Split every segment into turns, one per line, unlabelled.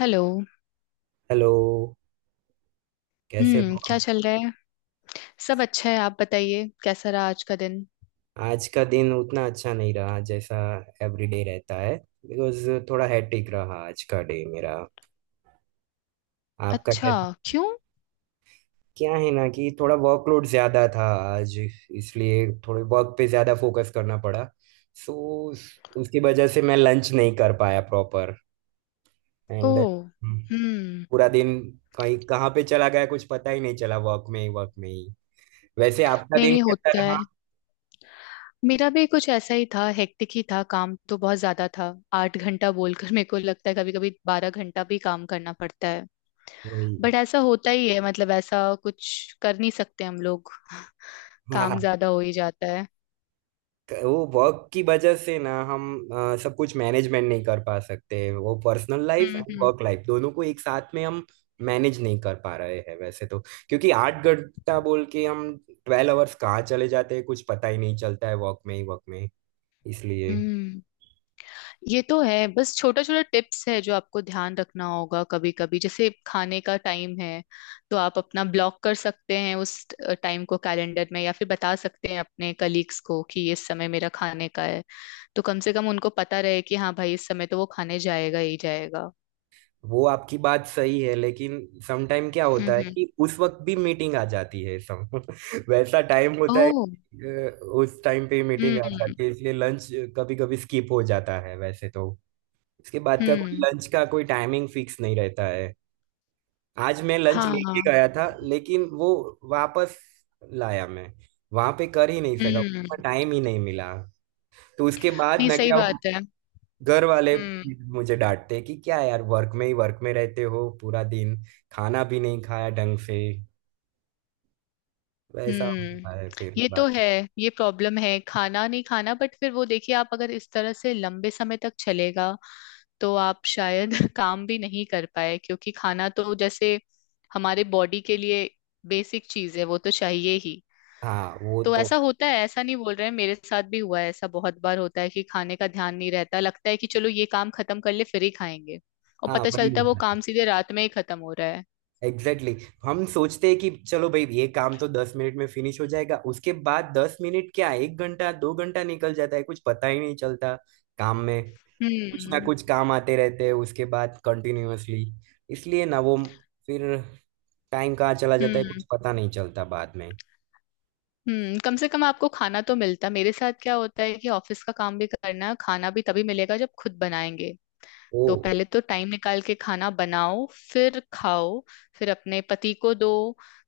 Hello.
Hello. कैसे
हम्म,
हो
क्या
आप?
चल रहा है? सब अच्छा है, आप बताइए कैसा रहा आज का दिन?
आज का दिन उतना अच्छा नहीं रहा जैसा एवरीडे रहता है, बिकॉज थोड़ा हैट्रिक रहा आज का डे मेरा। आपका
अच्छा।
क्या?
क्यों?
क्या है ना कि थोड़ा वर्कलोड ज्यादा था आज, इसलिए थोड़े वर्क पे ज्यादा फोकस करना पड़ा। सो उसकी वजह से मैं लंच नहीं कर पाया प्रॉपर एंड
ओह। हम्म।
पूरा दिन कहीं कहाँ पे चला गया कुछ पता ही नहीं चला, वर्क में ही वर्क में ही। वैसे आपका
नहीं,
दिन
नहीं
कैसा
होता है।
रहा?
मेरा भी कुछ ऐसा ही था, हेक्टिक ही था, काम तो बहुत ज्यादा था। 8 घंटा बोलकर मेरे को लगता है कभी कभी 12 घंटा भी काम करना पड़ता है।
वही।
बट ऐसा होता ही है, मतलब ऐसा कुछ कर नहीं सकते हम लोग। काम ज्यादा हो ही जाता है।
वो वर्क की वजह से ना हम सब कुछ मैनेजमेंट नहीं कर पा सकते वो, पर्सनल लाइफ
हम्म,
एंड
हम्म,
वर्क लाइफ दोनों को एक साथ में हम मैनेज नहीं कर पा रहे हैं वैसे तो। क्योंकि 8 घंटा बोल के हम 12 आवर्स कहाँ चले जाते हैं कुछ पता ही नहीं चलता है, वर्क में ही वर्क में। इसलिए
हम्म। ये तो है, बस छोटा छोटा टिप्स है जो आपको ध्यान रखना होगा। कभी कभी जैसे खाने का टाइम है तो आप अपना ब्लॉक कर सकते हैं उस टाइम को कैलेंडर में, या फिर बता सकते हैं अपने कलीग्स को कि इस समय मेरा खाने का है। तो कम से कम उनको पता रहे कि हाँ भाई इस समय तो वो खाने जाएगा ही जाएगा।
वो आपकी बात सही है लेकिन समटाइम क्या
हम्म,
होता है
हम्म।
कि उस वक्त भी मीटिंग आ जाती है सम वैसा टाइम होता है
ओह।
कि, उस टाइम पे मीटिंग आ
हम्म।
जाती है, इसलिए लंच कभी कभी स्किप हो जाता है वैसे तो। इसके बाद का कोई
हम्म।
लंच का कोई टाइमिंग फिक्स नहीं रहता है। आज मैं लंच लेके
हाँ।
गया था लेकिन वो वापस लाया मैं, वहां पे कर ही नहीं सका,
हम्म।
उतना टाइम ही नहीं मिला। तो उसके बाद
नहीं,
ना
सही
क्या वो
बात है।
घर वाले
हम्म,
मुझे डांटते कि क्या यार वर्क में ही वर्क में रहते हो पूरा दिन, खाना भी नहीं खाया ढंग से। वैसा
हम्म।
होता है फिर
ये तो
बात।
है। ये प्रॉब्लम है खाना नहीं खाना, बट फिर वो देखिए, आप अगर इस तरह से लंबे समय तक चलेगा तो आप शायद काम भी नहीं कर पाए, क्योंकि खाना तो जैसे हमारे बॉडी के लिए बेसिक चीज है, वो तो चाहिए ही।
हाँ वो
तो
तो।
ऐसा होता है, ऐसा नहीं बोल रहे हैं, मेरे साथ भी हुआ है ऐसा बहुत बार। होता है कि खाने का ध्यान नहीं रहता, लगता है कि चलो ये काम खत्म कर ले फिर ही खाएंगे, और
हाँ
पता
वही
चलता है वो
होता
काम
है।
सीधे रात में ही खत्म हो रहा है।
Exactly exactly. हम सोचते हैं कि चलो भाई ये काम तो 10 मिनट में फिनिश हो जाएगा, उसके बाद 10 मिनट क्या एक घंटा दो घंटा निकल जाता है कुछ पता ही नहीं चलता काम में। कुछ ना
हम्म,
कुछ काम आते रहते हैं उसके बाद कंटिन्यूअसली। इसलिए ना वो फिर टाइम कहाँ चला जाता है
हम्म,
कुछ पता नहीं चलता बाद में।
हम्म। कम से कम आपको खाना तो मिलता। मेरे साथ क्या होता है कि ऑफिस का काम भी करना है, खाना भी तभी मिलेगा जब खुद बनाएंगे।
ओ।
तो पहले तो टाइम निकाल के खाना बनाओ, फिर खाओ, फिर अपने पति को दो।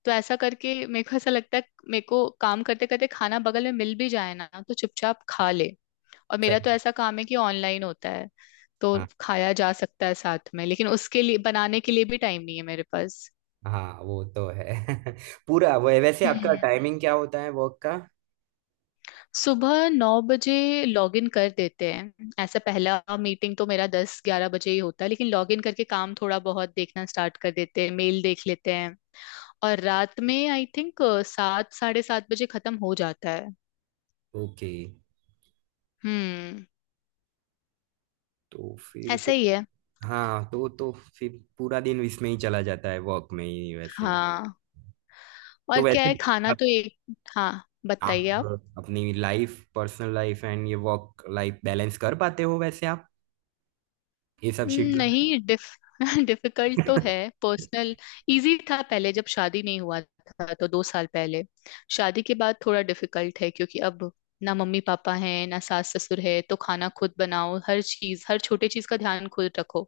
तो ऐसा करके मेरे को ऐसा लगता है, मेरे को काम करते करते खाना बगल में मिल भी जाए ना तो चुपचाप खा ले। और मेरा
सही।
तो ऐसा काम है कि ऑनलाइन होता है, तो
हाँ
खाया जा सकता है साथ में, लेकिन उसके लिए बनाने के लिए भी टाइम नहीं है मेरे पास।
हाँ वो तो है। पूरा वो। वैसे आपका
हम्म।
टाइमिंग क्या होता है वर्क का?
सुबह 9 बजे लॉग इन कर देते हैं, ऐसा पहला मीटिंग तो मेरा 10-11 बजे ही होता है, लेकिन लॉग इन करके काम थोड़ा बहुत देखना स्टार्ट कर देते हैं, मेल देख लेते हैं। और रात में आई थिंक 7 साढ़े 7 बजे खत्म हो जाता है।
ओके।
हम्म।
तो फिर
ऐसा
तो।
ही है।
हाँ तो फिर पूरा दिन इसमें ही चला जाता है वर्क में ही वैसे।
हाँ। और
तो
क्या है,
वैसे
खाना
आप,
तो एक। हाँ, बताइए आप।
आप अपनी लाइफ, पर्सनल लाइफ एंड ये वर्क लाइफ बैलेंस कर पाते हो वैसे आप ये सब शेड्यूल
नहीं डिफ डिफिकल्ट तो
में?
है। पर्सनल इजी था पहले, जब शादी नहीं हुआ था, तो 2 साल पहले शादी के बाद थोड़ा डिफिकल्ट है, क्योंकि अब ना मम्मी पापा हैं, ना सास ससुर है, तो खाना खुद बनाओ, हर चीज, हर छोटे चीज का ध्यान खुद रखो।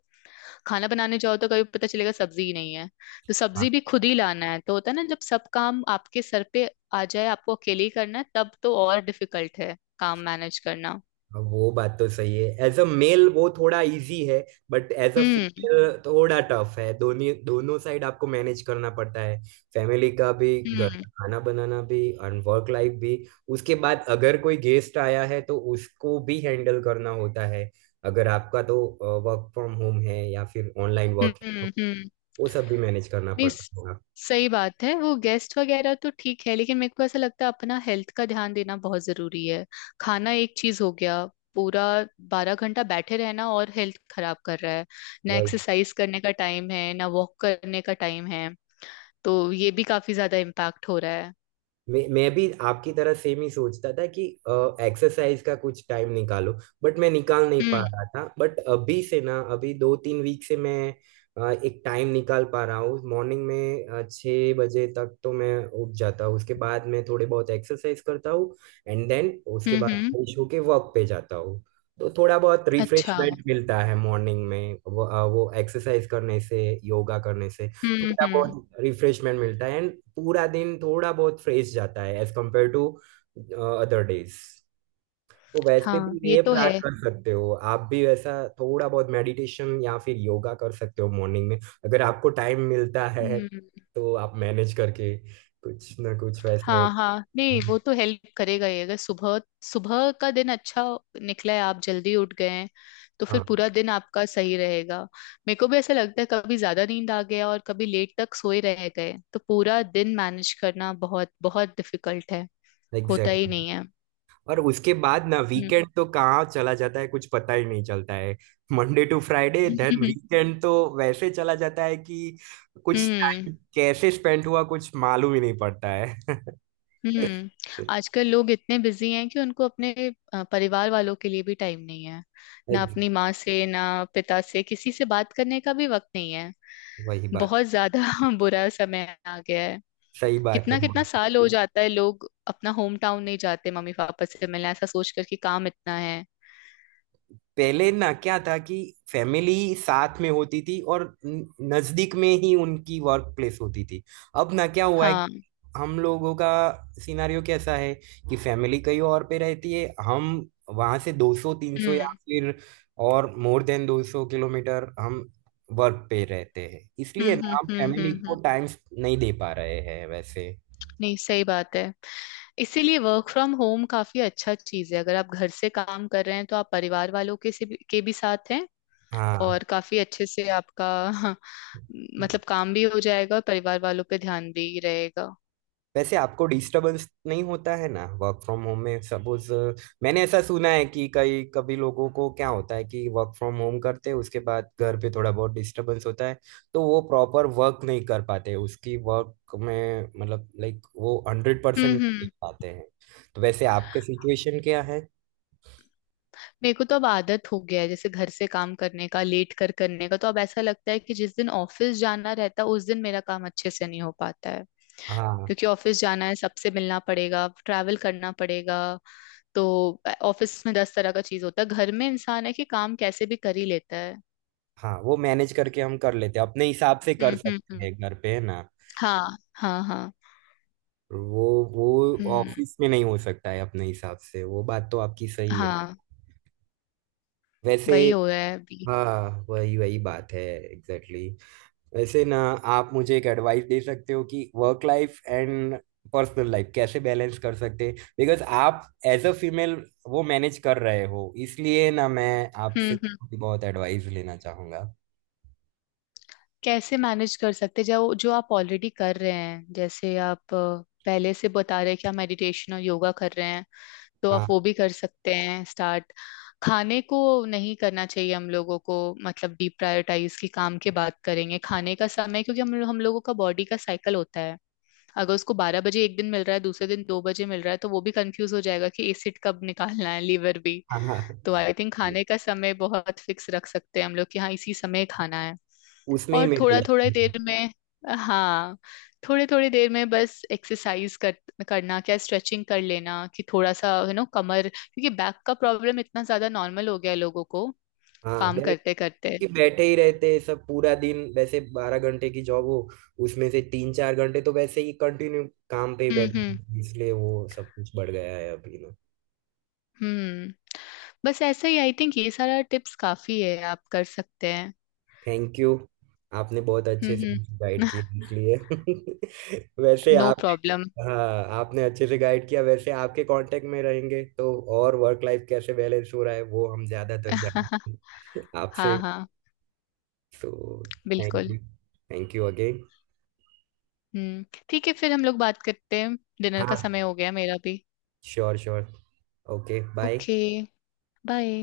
खाना बनाने जाओ तो कभी पता चलेगा सब्जी ही नहीं है, तो सब्जी भी खुद ही लाना है। तो होता है ना, जब सब काम आपके सर पे आ जाए, आपको अकेले ही करना है, तब तो और डिफिकल्ट है काम मैनेज करना।
हाँ, वो बात तो सही है। एज अ मेल वो थोड़ा इजी है, but as a
hmm,
female थोड़ा टफ है, दोनों दोनों साइड आपको मैनेज करना पड़ता है। फैमिली का भी, घर
हम्म,
का खाना बनाना भी, और वर्क लाइफ भी। उसके बाद अगर कोई गेस्ट आया है तो उसको भी हैंडल करना होता है। अगर आपका तो वर्क फ्रॉम होम है या फिर ऑनलाइन वर्क है
हम्म,
तो
हम्म।
वो सब भी मैनेज करना
नहीं
पड़ता
स-
होगा।
सही बात है, वो गेस्ट वगैरह तो ठीक है, लेकिन मेरे को ऐसा लगता है अपना हेल्थ का ध्यान देना बहुत जरूरी है। खाना एक चीज हो गया। पूरा 12 घंटा बैठे रहना और हेल्थ खराब कर रहा है। ना
Right?
एक्सरसाइज करने का टाइम है, ना वॉक करने का टाइम है, तो ये भी काफी ज्यादा इम्पैक्ट हो रहा है।
मैं भी आपकी तरह सेम ही सोचता था कि एक्सरसाइज का कुछ टाइम निकालो, बट मैं निकाल नहीं पा
हम्म,
रहा था। बट अभी से ना, अभी 2 3 वीक से मैं एक टाइम निकाल पा रहा हूँ मॉर्निंग में। 6 बजे तक तो मैं उठ जाता हूँ, उसके बाद मैं थोड़े बहुत एक्सरसाइज करता हूँ एंड देन उसके
हम्म,
बाद
हम्म।
फ्रेश होके वर्क पे जाता हूँ। तो थोड़ा बहुत
अच्छा,
रिफ्रेशमेंट मिलता है मॉर्निंग में, वो वो एक्सरसाइज करने से, योगा करने से
हम्म,
थोड़ा
हम्म।
बहुत रिफ्रेशमेंट मिलता है एंड पूरा दिन थोड़ा बहुत फ्रेश जाता है as compare to other days. तो वैसे
हाँ
भी
ये
ये
तो
प्लान
है।
कर सकते हो आप भी, वैसा थोड़ा बहुत मेडिटेशन या फिर योगा कर सकते हो मॉर्निंग में, अगर आपको टाइम मिलता है
हम्म।
तो आप मैनेज करके कुछ ना कुछ वैसे।
हाँ हाँ, नहीं वो तो हेल्प करेगा ही। अगर सुबह सुबह का दिन अच्छा निकला है, आप जल्दी उठ गए हैं, तो फिर
हाँ।
पूरा दिन आपका सही रहेगा। मेरे को भी ऐसा लगता है कभी ज्यादा नींद आ गया और कभी लेट तक सोए रह गए तो पूरा दिन मैनेज करना बहुत बहुत डिफिकल्ट है, होता ही
एग्जैक्ट।
नहीं है।
और उसके बाद ना
हम्म।
वीकेंड तो कहाँ चला जाता है कुछ पता ही नहीं चलता है। Monday to Friday then weekend तो वैसे चला जाता है कि कुछ
हम्म,
टाइम कैसे स्पेंड हुआ कुछ मालूम ही नहीं पड़ता है।
हम्म, आजकल लोग इतने बिजी हैं कि उनको अपने परिवार वालों के लिए भी टाइम नहीं है, ना
एक-
अपनी माँ से, ना पिता से, किसी से बात करने का भी वक्त नहीं।
वही बात।
बहुत ज्यादा बुरा समय आ गया है।
सही बात है।
कितना कितना साल हो जाता है लोग अपना होम टाउन नहीं जाते, मम्मी पापा से मिलने, ऐसा सोच कर कि काम इतना है।
पहले ना क्या था कि फैमिली साथ में होती थी और नजदीक में ही उनकी वर्क प्लेस होती थी। अब ना क्या हुआ है,
हाँ,
हम लोगों का सिनारियो कैसा है कि फैमिली कहीं और पे रहती है, हम वहां से 200 300 या
हम्म,
फिर और मोर देन 200 किलोमीटर हम वर्क पे रहते हैं,
हम्म,
इसलिए
हम्म,
ना हम
हम्म,
फैमिली
हम्म,
को टाइम नहीं दे पा रहे हैं वैसे।
नहीं, सही बात है। इसीलिए वर्क फ्रॉम होम काफी अच्छा चीज है, अगर आप घर से काम कर रहे हैं तो आप परिवार वालों के भी साथ हैं,
हाँ।
और काफी अच्छे से आपका हाँ, मतलब काम भी हो जाएगा और परिवार वालों पे ध्यान भी रहेगा।
वैसे आपको डिस्टरबेंस नहीं होता है ना वर्क फ्रॉम होम में? सपोज मैंने ऐसा सुना है कि कई कभी लोगों को क्या होता है कि वर्क फ्रॉम होम करते हैं, उसके बाद घर पे थोड़ा बहुत डिस्टरबेंस होता है, तो वो प्रॉपर वर्क नहीं कर पाते उसकी वर्क में, मतलब लाइक वो 100%
हम्म,
नहीं दे
हम्म।
पाते हैं। तो वैसे आपके सिचुएशन क्या है?
मेरे को तो अब आदत हो गया है जैसे घर से काम करने का, लेट कर करने का, तो अब ऐसा लगता है कि जिस दिन ऑफिस जाना रहता है उस दिन मेरा काम अच्छे से नहीं हो पाता है,
हाँ
क्योंकि ऑफिस जाना है, सबसे मिलना पड़ेगा, ट्रैवल करना पड़ेगा। तो ऑफिस में दस तरह का चीज होता है, घर में इंसान है कि काम कैसे भी कर ही लेता है।
हाँ। वो मैनेज करके हम कर लेते हैं अपने हिसाब से,
हम्म,
कर
हम्म,
सकते
हम्म।
हैं घर पे है ना।
हाँ, हाँ, हाँ।
वो वो
हम्म।
ऑफिस में नहीं हो सकता है अपने हिसाब से, वो बात तो आपकी सही है।
हाँ,
वैसे।
वही हो रहा है अभी।
हाँ। वही वही बात है एग्जैक्टली exactly. वैसे ना आप मुझे एक एडवाइस दे सकते हो कि work life and personal life कैसे बैलेंस कर सकते हैं, बिकॉज आप एज अ फीमेल वो मैनेज कर रहे हो, इसलिए ना मैं
हम्म,
आपसे
हम्म।
बहुत एडवाइस लेना चाहूंगा।
कैसे मैनेज कर सकते, जो जो आप ऑलरेडी कर रहे हैं। जैसे आप पहले से बता रहे हैं कि आप मेडिटेशन और योगा कर रहे हैं, तो आप
हाँ
वो भी कर सकते हैं स्टार्ट। खाने को नहीं करना चाहिए हम लोगों को, मतलब डिप्रायोटाइज, की काम की बात करेंगे खाने का समय, क्योंकि हम लोगों का बॉडी का साइकिल होता है। अगर उसको 12 बजे एक दिन मिल रहा है, दूसरे दिन 2 बजे मिल रहा है, तो वो भी कंफ्यूज हो जाएगा कि एसिड कब निकालना है, लीवर भी।
हाँ हाँ।
तो आई थिंक खाने का समय बहुत फिक्स रख सकते हैं हम लोग कि हाँ इसी समय खाना है।
उसमें ही
और थोड़ा
मेरा
थोड़ा
issue है।
देर में, हाँ, थोड़े थोड़े देर में बस एक्सरसाइज कर करना, क्या स्ट्रेचिंग कर लेना कि थोड़ा सा यू नो कमर, क्योंकि बैक का प्रॉब्लम इतना ज्यादा नॉर्मल हो गया है लोगों को,
हाँ
काम
बैठ
करते करते।
कि बैठे ही रहते हैं सब पूरा दिन, वैसे 12 घंटे की जॉब हो उसमें से 3 4 घंटे तो वैसे ही कंटिन्यू काम पे ही
हम्म, हम्म,
बैठे, इसलिए वो सब कुछ बढ़ गया है अभी।
हम्म। बस ऐसा ही आई थिंक ये सारा टिप्स काफी है, आप कर सकते हैं।
Thank you. आपने बहुत
हम्म,
अच्छे से गाइड
हम्म।
किया इसलिए, वैसे
नो
आप।
प्रॉब्लम।
हाँ, आपने अच्छे से गाइड किया, वैसे आपके कांटेक्ट में रहेंगे तो और वर्क लाइफ कैसे बैलेंस हो रहा है वो हम ज्यादातर जानते हैं
हाँ
आपसे।
हाँ,
तो थैंक
बिल्कुल।
यू। Thank you again.
हम्म, ठीक है फिर हम लोग बात करते हैं, डिनर का
हाँ।
समय हो गया मेरा भी।
Sure sure. Okay bye.
Okay, bye.